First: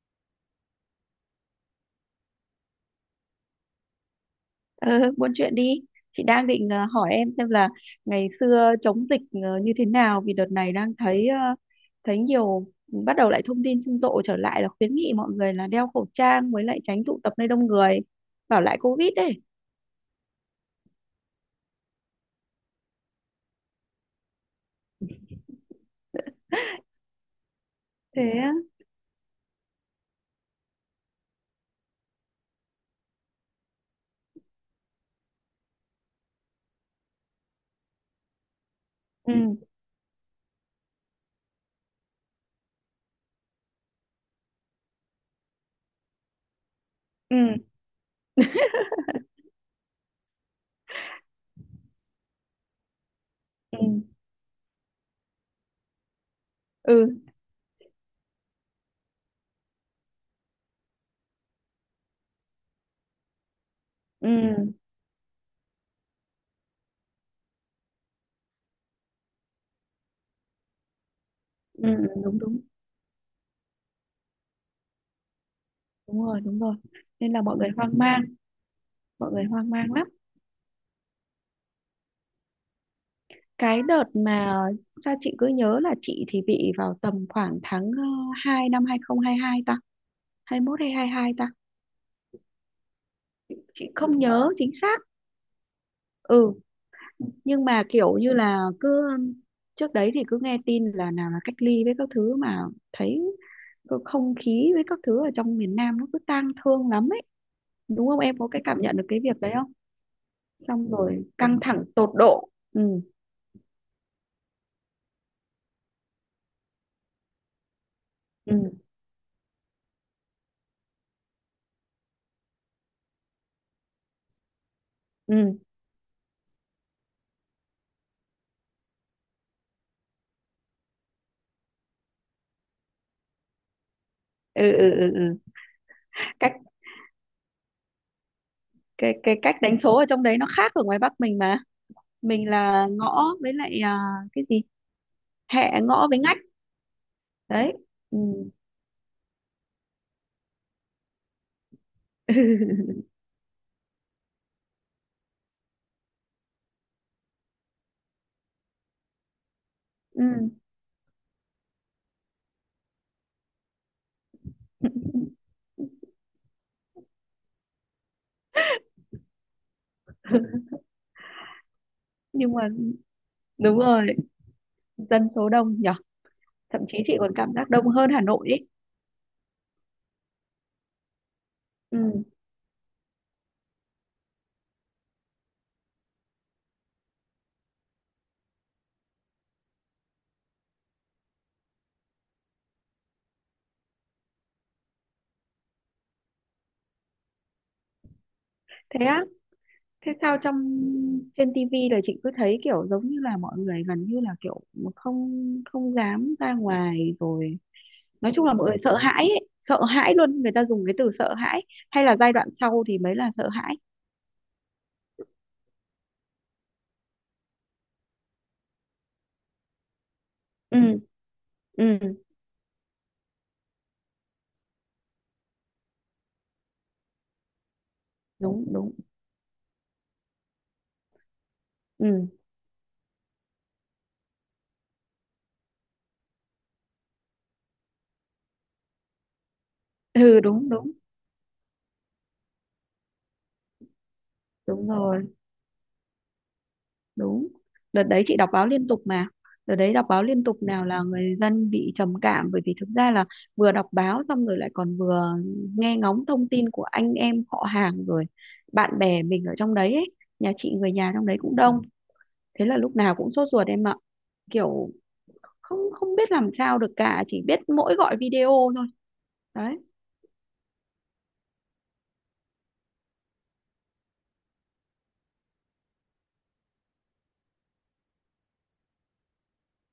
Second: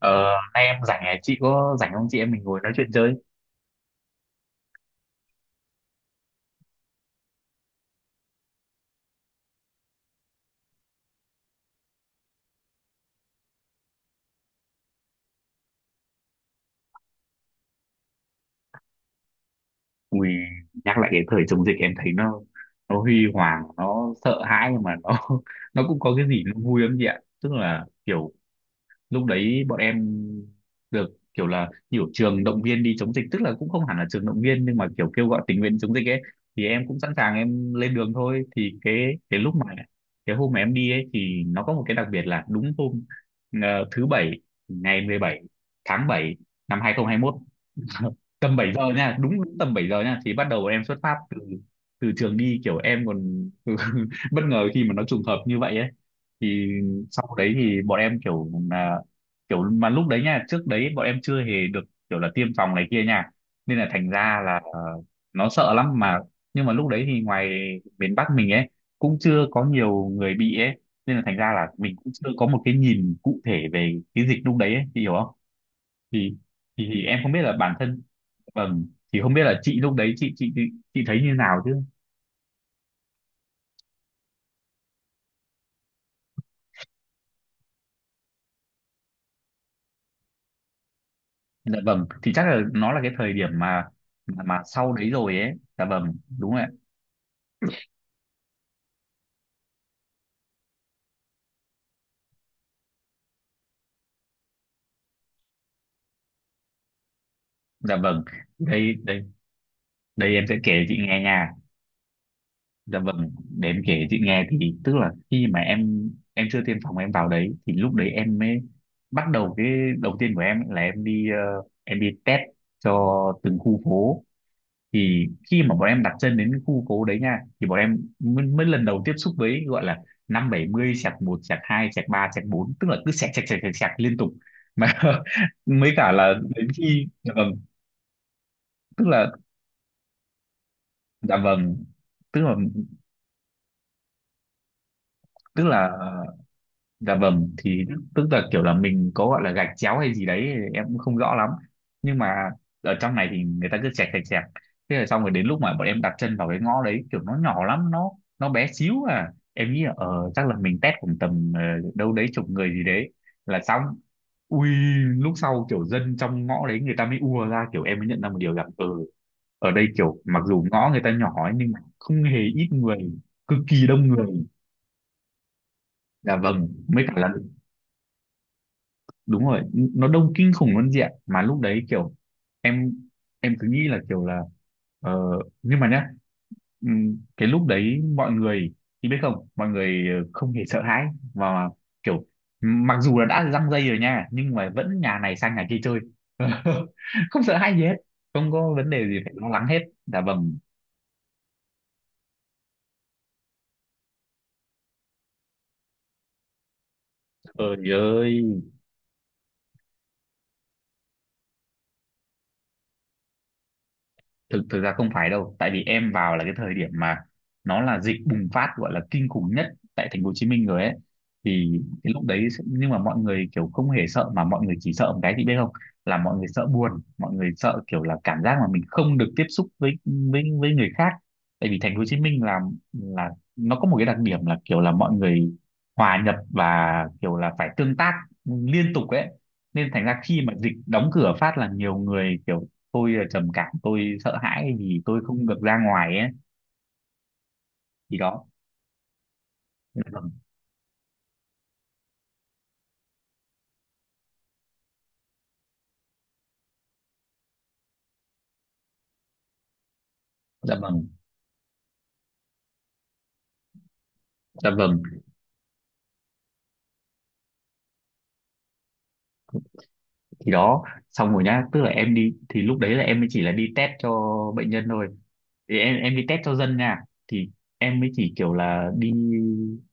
Ờ, Nay em rảnh à? Chị có rảnh không, chị em mình ngồi nói chuyện chơi? Ừ, buôn chuyện đi. Chị đang định hỏi em xem là ngày xưa chống dịch như thế nào, vì đợt này đang thấy nhiều, ừ, bắt đầu lại thông tin rầm rộ trở lại, là khuyến nghị mọi người là đeo khẩu trang với lại tránh tụ tập nơi đông người, bảo lại Covid đấy. Ui, nhắc lại cái thời chống dịch em thấy nó huy hoàng, nó sợ hãi nhưng mà nó nó cũng có cái gì nó vui lắm chị ạ. Tức là Thế kiểu á? lúc đấy bọn em được kiểu là nhiều trường động viên đi chống dịch, tức là cũng không hẳn là trường động viên nhưng mà kiểu kêu gọi tình nguyện chống dịch ấy, thì em cũng sẵn sàng em lên đường thôi, thì cái lúc mà Ừ, cái hôm mà em đi ấy thì nó có một cái đặc biệt là đúng hôm thứ bảy, ngày 17 tháng 7 năm 2021. ừ, Tầm 7 giờ nha, đúng tầm 7 giờ nha, thì bắt đầu bọn em xuất phát từ từ trường đi, kiểu em còn ừ, bất ngờ khi mà nó trùng hợp như vậy ấy. Thì ừ, sau đấy thì bọn em kiểu là kiểu mà lúc đấy nha, trước đấy bọn em chưa hề được kiểu là tiêm phòng này kia nha, nên là thành ừ, ra là nó sợ lắm mà. Nhưng mà lúc đấy thì ngoài miền Bắc mình ấy cũng chưa có nhiều người bị ấy, nên là thành ra là ừ, mình cũng chưa đúng có đúng, một cái nhìn cụ thể về cái dịch lúc đấy ấy, chị hiểu không? đúng Thì rồi đúng rồi. thì em không Nên biết là mọi là người bản hoang thân, mang, vâng, thì mọi không biết người là hoang chị mang lúc lắm. đấy chị thấy như nào chứ. Cái đợt mà sao chị cứ nhớ là chị thì bị vào tầm khoảng tháng hai, năm 2022 ta, 21 hay 22 ta, Dạ vâng, thì chắc là nó là cái thời điểm mà chị không nhớ mà chính sau xác. đấy rồi ấy. Dạ vâng, đúng Ừ, rồi ạ. nhưng mà kiểu như là cứ trước đấy thì cứ nghe tin là nào là cách ly với các thứ, mà thấy cái không khí với các thứ ở trong miền Nam nó cứ tang thương lắm ấy, Dạ đúng không, vâng, em có cái cảm đây nhận được cái đây việc đấy không, đây em sẽ kể xong chị nghe rồi nha. căng thẳng tột độ. Ừ, Dạ vâng, để em kể chị nghe, thì tức là khi mà em chưa tiêm phòng em vào đấy thì lúc đấy em ừ, mới bắt đầu cái đầu tiên của em là em đi, em đi test cho từng khu phố. Thì ừ, khi mà bọn em đặt chân đến cái khu phố đấy nha thì bọn em mới lần đầu tiếp xúc với gọi là năm bảy mươi sạc một sạc hai sạc ba sạc bốn, tức là cứ sạc sạc sạc sạc sạc liên tục ừ, mà ừ, ừ. Ừ. mới cả là cách đến khi, dạ vâng, tức là, cái cách đánh số ở trong đấy nó khác ở ngoài Bắc dạ mình mà, vâng, tức mình là, là ngõ với lại, à, cái gì, tức hẹ, là, ngõ với ngách dạ vâng, đấy. thì tức là kiểu là mình có gọi là gạch chéo hay gì đấy thì em cũng không rõ lắm. Nhưng Ừ. mà ở trong này thì người ta cứ chẹt chẹt chẹt, thế là xong. Rồi đến lúc mà bọn em đặt chân vào cái ngõ đấy kiểu nó nhỏ lắm, nó bé xíu à. Em nghĩ là ờ chắc Ừ. là mình test khoảng tầm đâu đấy chục người gì đấy là xong. Ui, lúc sau kiểu dân trong ngõ đấy người ta mới ùa ra, kiểu em mới nhận ra một điều rằng ờ ở đây kiểu mặc dù ngõ người ta nhỏ ấy, nhưng mà không hề Nhưng ít mà người, cực đúng kỳ rồi, đông người. dân số đông nhở, Dạ vâng, thậm chí mới cả chị là còn cảm giác đông hơn Hà Nội ấy. đúng rồi, nó đông kinh khủng luôn chị ạ. Mà lúc đấy Ừ. kiểu em em cứ nghĩ là kiểu là ờ, nhưng mà nhá, cái lúc đấy mọi người, thì biết không, mọi người không hề sợ hãi mà kiểu mặc dù là đã răng dây rồi nha nhưng mà vẫn nhà này sang nhà kia chơi. Không sợ hãi gì hết, không có vấn đề Thế gì á? phải lo lắng hết. Thế Dạ sao vâng, trong trên tivi là chị cứ thấy kiểu giống như là mọi người gần như là kiểu không không dám ra ngoài rồi, trời nói ơi, chung là mọi người sợ hãi ấy. Sợ hãi luôn, người ta dùng cái từ sợ hãi, hay là giai đoạn sau thì mới là sợ hãi. thực thực ra không phải đâu, tại vì em vào là cái thời điểm mà nó là dịch bùng phát gọi là kinh khủng nhất tại thành phố Hồ Chí Minh Ừ, rồi ấy. Thì ừ, cái lúc đấy sẽ- nhưng mà mọi người kiểu không hề sợ, mà mọi người chỉ sợ một cái, chị biết không, là mọi người sợ buồn, mọi người sợ kiểu là cảm giác đúng mà mình đúng, không được tiếp xúc với với người khác. Tại vì thành phố Hồ Chí ừ, Minh là nó có một cái đặc điểm là kiểu là mọi người hòa nhập và kiểu là phải tương tác liên tục ấy, nên thành ra khi ừ, mà đúng dịch đúng đóng cửa phát là nhiều người kiểu tôi là trầm cảm, tôi sợ hãi đúng vì tôi rồi, không được ra ngoài ấy. đúng, đợt Thì đấy chị đó, đọc báo liên tục mà, đợt đấy dạ đọc báo vâng, liên tục, nào là người dân bị trầm cảm, bởi vì thực ra là vừa đọc báo xong rồi lại còn vừa nghe ngóng thông tin của anh em họ hàng rồi bạn bè mình ở trong đấy ấy. Nhà dạ chị người vâng, nhà trong đấy cũng đông, thế là lúc nào cũng sốt ruột em ạ, dạ kiểu vâng, không không biết làm sao được cả, chỉ biết mỗi gọi video thôi đấy. thì đó. Xong rồi nhá, tức là em đi thì lúc đấy là em mới chỉ là đi test cho bệnh nhân thôi, thì em đi test cho dân nha. Thì em mới chỉ kiểu là đi,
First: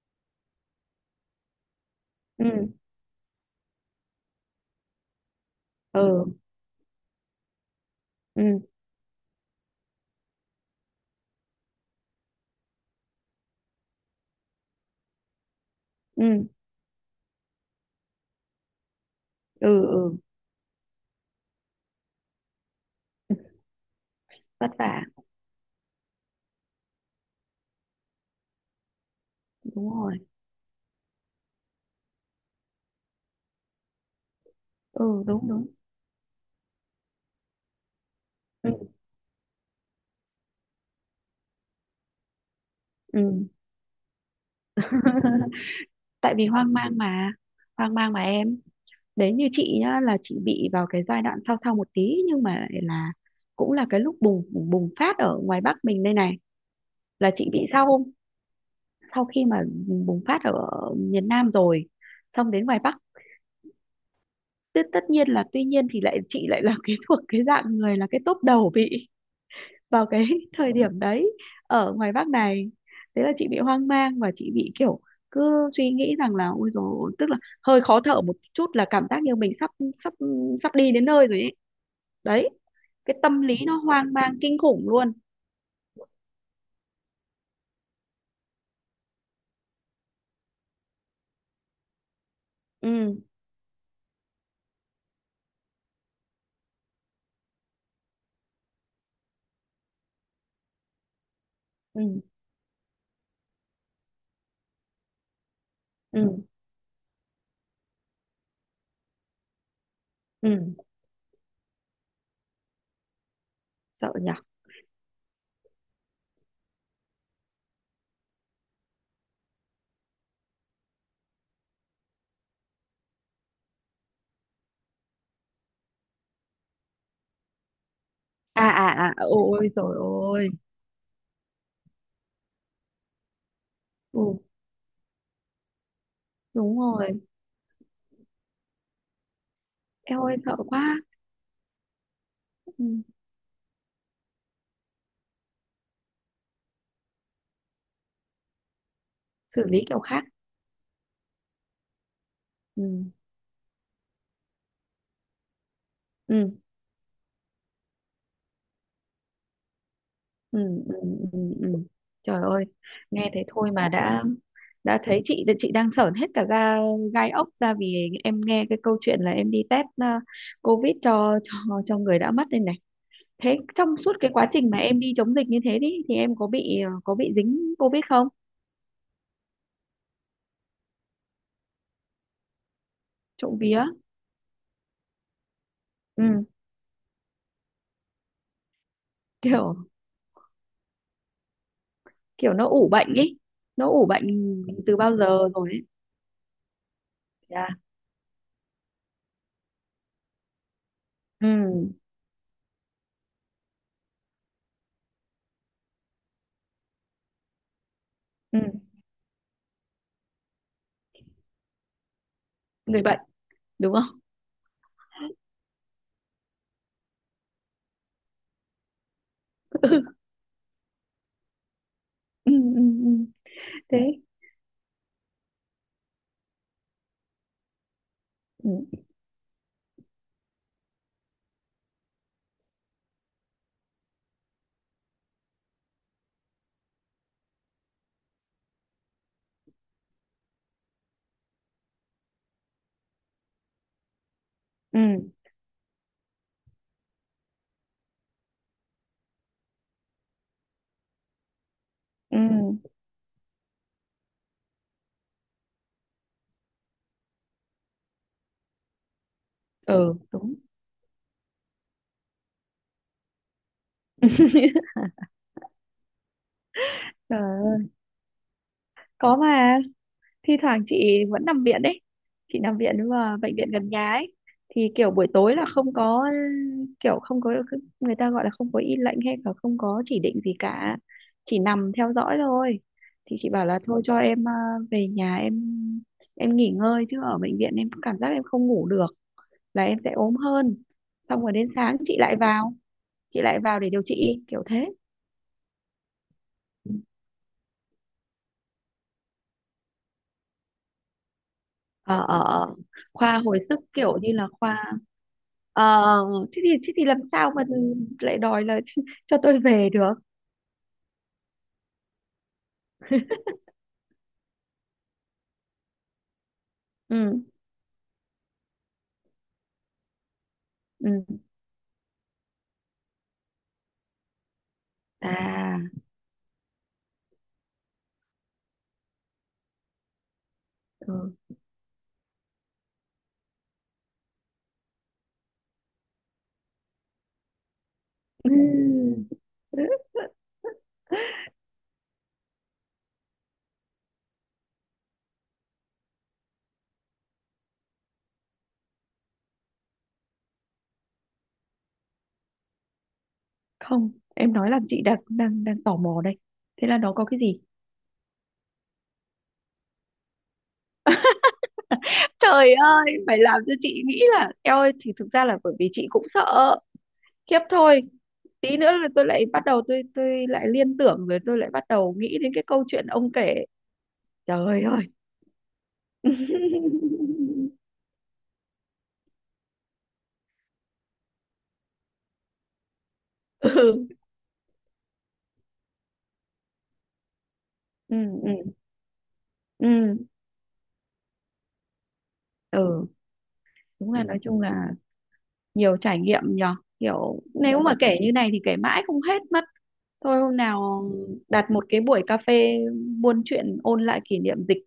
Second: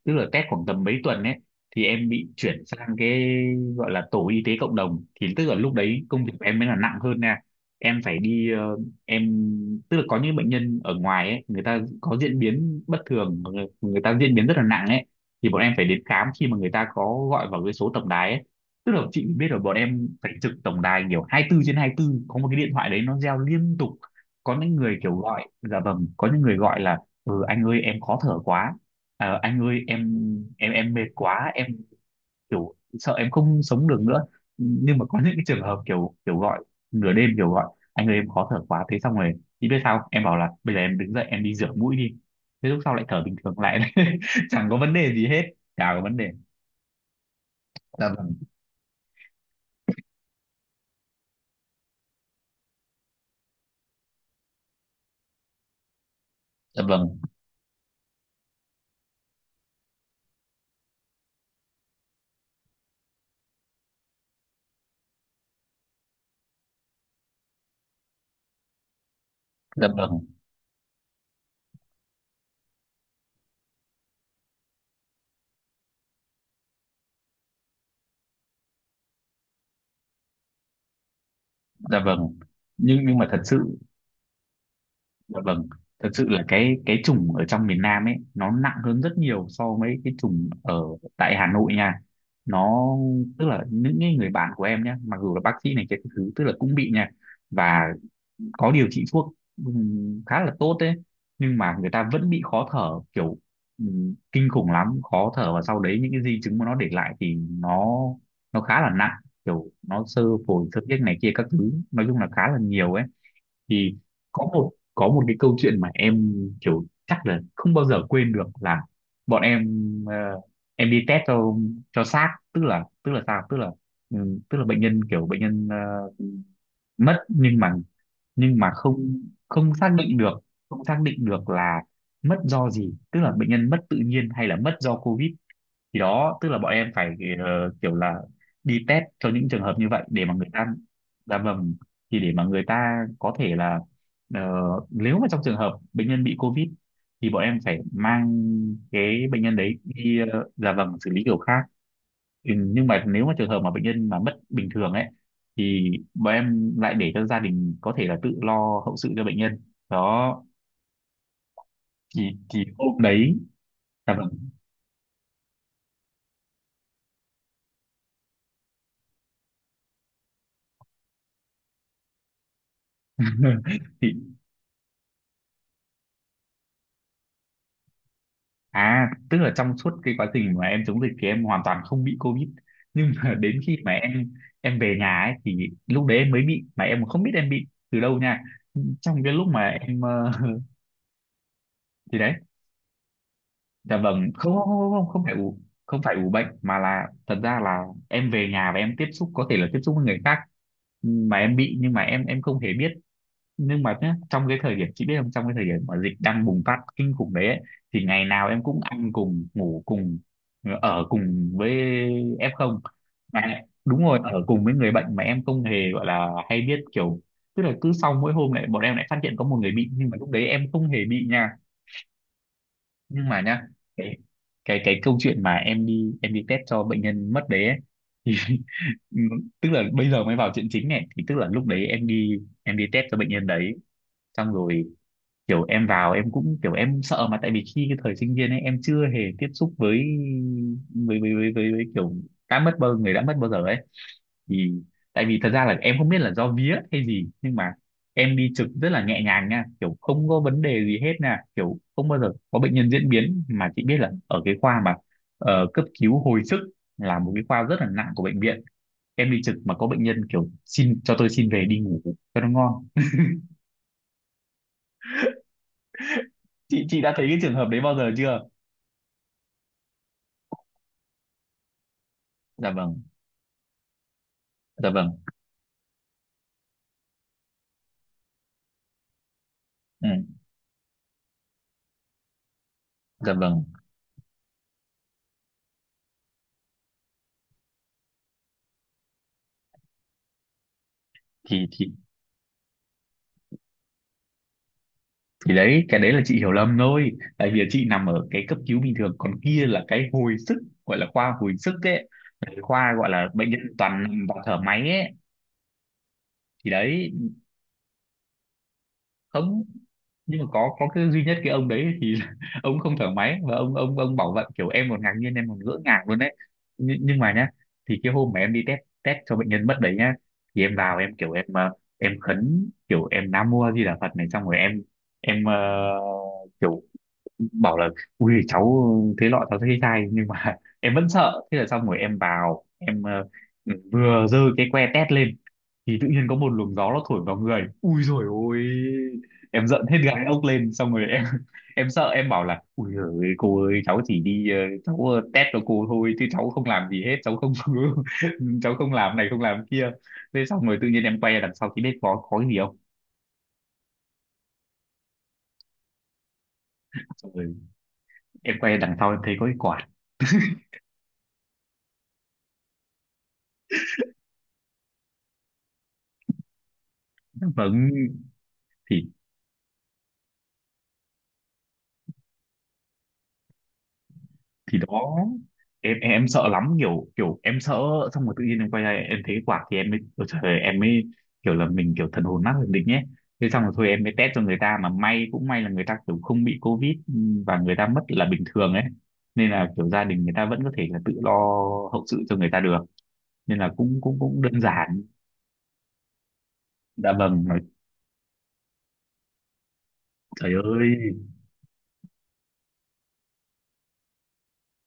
tức là test khoảng tầm mấy tuần ấy, thì em bị Ừ, chuyển sang cái gọi là tổ y tế cộng đồng. Thì tức là lúc đấy công ừ, việc của em mới là nặng hơn nha, em phải đi, ừ, em tức là có những bệnh nhân ở ngoài ấy người ta có diễn biến bất thường, người ta diễn biến rất là nặng ấy, thì bọn em phải đến khám ừ, khi mà người ta có gọi vào cái số tổng đài ấy. Tức là chị biết rồi, bọn ừ, em ừ. phải trực tổng đài kiểu 24 trên 24, có một cái điện thoại đấy nó reo liên tục. Có Vất những người vả. kiểu gọi, dạ vâng, có những người gọi là ừ anh ơi em khó thở quá. Anh ơi Đúng em rồi. em em mệt quá, em kiểu sợ em không sống được nữa. Nhưng mà có Ừ, những cái đúng trường đúng, hợp kiểu kiểu gọi nửa đêm, kiểu gọi anh ơi em khó thở ừ, quá, thế xong rồi chị biết sao không? Em bảo là bây giờ em đứng dậy em đi rửa mũi đi, thế lúc sau lại thở bình ừ. thường lại. Chẳng có vấn đề gì hết, chả có vấn đề. Tại vì hoang mang mà, hoang Dạ mang mà vâng, em. Đấy, như chị nhá, là chị bị vào cái giai đoạn sau sau một tí, nhưng mà lại là cũng là cái lúc bùng bùng phát ở ngoài Bắc mình đây này, dạ vâng, là chị bị sau sau khi mà bùng phát ở miền Nam rồi xong đến ngoài Bắc, tất tất nhiên là, tuy nhiên thì lại chị lại là cái thuộc cái dạng người là cái tốp đầu bị dạ vào vâng, cái thời điểm đấy ở ngoài Bắc này. Thế là chị bị hoang mang và chị bị kiểu cứ suy nghĩ rằng là, ôi dồi, tức là hơi khó thở một chút là cảm giác như mình sắp sắp sắp đi đến nơi rồi ấy. dạ vâng, Đấy, nhưng cái mà thật tâm lý nó sự. hoang mang kinh khủng luôn. Dạ vâng, thật sự là cái chủng ở trong miền Nam ấy nó nặng hơn rất nhiều so với cái chủng ở tại Hà Nội nha. Nó Ừ, tức là những cái người bạn của em nhé, mặc dù là bác sĩ này cái thứ, tức là cũng bị nha, và có điều trị thuốc khá là tốt đấy, nhưng mà người ừ, ta vẫn bị khó thở, kiểu kinh khủng lắm, khó thở, và sau đấy những cái ừ, di chứng mà nó để lại thì nó khá là nặng, kiểu nó sơ ừ, phổi xơ tiết này kia các thứ, nói chung là khá là nhiều ấy. Thì sợ nhở, có một cái câu chuyện mà em kiểu chắc là không bao giờ quên được là bọn em, ờ, em đi test cho xác, tức là tức là bệnh nhân, kiểu bệnh nhân mất nhưng à mà không à à ôi không xác rồi định được, ôi, không xác định được là mất do gì, tức là bệnh nhân mất tự nhiên ừ, hay là mất do covid. Thì đó, tức là bọn đúng em phải, rồi, kiểu là đi test cho những trường hợp như vậy em để mà ơi người sợ ta, quá. dạ vâng, thì để mà người ta Ừ. có thể là, ờ, nếu mà trong trường hợp bệnh nhân bị covid thì bọn em phải mang cái bệnh nhân Xử đấy lý kiểu đi, khác. Dạ vâng, xử lý kiểu khác. Ừ, nhưng Ừ, mà nếu mà trường hợp mà bệnh nhân mà mất bình thường ấy thì bọn ừ, em lại để cho gia đình có thể là tự lo hậu sự cho bệnh nhân. Đó, ừ, ừ, ừ, ừ. thì Trời ơi, hôm nghe đấy, thế thôi mà dạ đã vâng, đã thấy chị đang sởn hết cả da gai ốc ra, vì em nghe cái câu chuyện là em đi test COVID cho người đã mất đây này. Thế trong thì suốt cái quá trình mà em đi chống dịch như thế đi thì em có bị dính COVID không? à, tức là trong suốt cái quá trình mà em chống dịch thì em hoàn toàn không bị COVID. Nhưng mà Trộm đến khi vía. mà em về nhà ấy thì lúc đấy Ừ, em mới bị mà em không biết em bị từ đâu nha. Trong cái lúc mà kiểu em thì đấy, kiểu nó ủ bệnh ý. Nó dạ ủ bệnh vâng, không từ không không không bao không phải giờ ủ rồi ấy. không phải ủ bệnh mà là thật ra Dạ. là em về nhà và em tiếp xúc có thể là tiếp xúc với người khác mà Ừ, em bị nhưng mà em không hề biết. Nhưng mà nhá, trong cái thời điểm chị biết không, trong cái thời điểm mà dịch đang bùng phát kinh khủng đấy ấy, thì ngày nào ừ, em cũng ăn cùng, ngủ cùng, ở cùng với F0. người bệnh, Mà đúng đúng rồi, không? ở cùng với người bệnh mà em không hề gọi là hay biết, kiểu tức là cứ sau mỗi hôm lại bọn em lại phát hiện có một người bị, nhưng mà lúc đấy em không hề bị nha. Ừ, ừ, ừ. Nhưng mà nhá, cái Thế. cái câu chuyện mà em đi test cho bệnh nhân mất đấy ấy, thì Ừ. tức là bây giờ mới vào chuyện chính này. Thì tức là lúc đấy em đi test cho bệnh nhân đấy, xong rồi kiểu em vào em cũng kiểu em sợ. Mà tại vì khi cái thời sinh viên ấy em chưa hề tiếp xúc với với kiểu đã mất, bao người đã mất bao giờ ấy. Thì Ừ. tại vì thật ra là em không biết là do vía hay gì, nhưng mà em đi trực rất là nhẹ nhàng nha, kiểu không có vấn đề gì hết nha, kiểu không bao giờ Ừ, có bệnh nhân diễn biến. Mà chị biết là ở cái khoa mà cấp cứu hồi sức là một cái khoa rất là nặng của bệnh viện, em đi trực mà có bệnh ừ, nhân kiểu đúng. xin cho tôi xin về đi ngủ cho nó ngon. Chị đã thấy cái Trời trường hợp đấy ơi, bao giờ chưa? có mà thi thoảng chị vẫn nằm viện đấy, chị Dạ nằm viện vâng, nhưng mà bệnh viện gần nhà ấy, dạ thì vâng, kiểu buổi tối là không có, kiểu không có, người ta gọi là không có y lệnh, hay là không có chỉ ừ, định gì cả, chỉ nằm theo dõi thôi, dạ thì chị vâng. bảo là thôi cho em về nhà, em nghỉ ngơi chứ ở bệnh viện em cảm giác em không ngủ được, là em sẽ ốm hơn, xong rồi thì đến thì sáng chị lại vào, để điều trị kiểu thế. thì đấy, cái đấy là chị hiểu lầm thôi, tại vì chị nằm ở cái cấp cứu bình thường, còn kia là cái hồi sức, gọi là khoa hồi sức ấy. Ờ ờ Là cái ờ. khoa gọi là Khoa bệnh nhân hồi sức toàn kiểu nằm như và là thở máy khoa, ấy. ờ, thế thì Thì thế thì đấy, làm sao mà lại đòi là cho tôi không, về được. nhưng mà có cái duy nhất cái ông đấy thì ông không thở máy và ông bảo vậy, kiểu em còn ngạc nhiên, em còn ngỡ ngàng luôn đấy. Nhưng mà Ừ, nhá, thì cái hôm mà em đi test test cho bệnh nhân mất đấy nhá, thì em vào ừ, em kiểu em em khấn, kiểu em Nam Mô A Di Đà Phật này, xong rồi em à, kiểu bảo là ui cháu thế lọ, cháu thấy sai, nhưng mà em vẫn ừ. sợ. Thế là xong rồi em vào em vừa giơ cái que test lên thì tự nhiên có một luồng gió nó thổi vào người, ui rồi Ừ. ôi, em giận hết gáy ốc lên, xong rồi em em sợ, em bảo là ui giời cô ơi, cháu chỉ đi cháu test cho cô thôi chứ cháu không làm gì hết, cháu không cháu không làm này không làm kia. Thế xong rồi tự nhiên em quay ra đằng sau thì biết có cái gì không? Không, em nói làm chị đang đang đang tò mò đây, thế là nó có Xong cái rồi gì? em quay ra đằng sau em thấy có cái quạt. Trời ơi, phải làm cho chị nghĩ là eo ơi, thì thực ra là bởi vì chị cũng sợ Nó khiếp vâng, thôi. Tí nữa thì là tôi lại bắt đầu tôi lại liên tưởng, rồi tôi lại bắt đầu nghĩ đến cái câu chuyện ông kể. thì Trời ơi. đó, em sợ lắm, kiểu kiểu em sợ. Xong rồi tự nhiên em quay lại em thấy cái quạt thì em mới ôi trời ơi, em mới kiểu là mình kiểu thần hồn nát thần định nhé. Thế xong rồi thôi em Ừ, mới test cho người ta, mà may cũng may là người ta kiểu không bị covid, ừ, và người ta mất ừ, là bình ừ, thường ấy, nên là kiểu gia đình ừ, người ta vẫn có thể là tự lo hậu sự cho người ta được, ừ, nên là cũng đúng. Ừ, cũng là nói cũng chung đơn là giản. nhiều trải nghiệm nhờ, Dạ kiểu vâng nói, nếu, dạ mà vâng, kể như này thì kể mãi không hết mất, thôi trời hôm ơi, nào đặt một cái buổi cà phê buôn chuyện ôn lại kỷ niệm dịch,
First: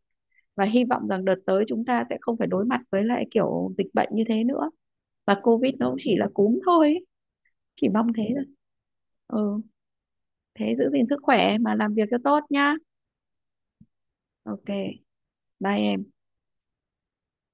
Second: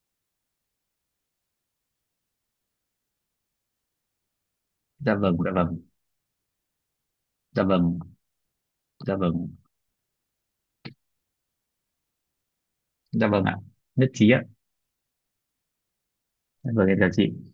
và hy vọng rằng đợt tới chúng ta sẽ không phải đối mặt với lại kiểu dịch bệnh như thế nữa, dạ và vâng, dạ covid vâng, nó cũng chỉ là cúm thôi ấy. dạ Chỉ vâng, mong thế thôi. dạ vâng, Ừ, thế giữ gìn sức khỏe mà làm việc cho tốt nhá. dạ vâng ạ. Nhất trí ạ. OK, bye em. Dạ vâng, em chào chị.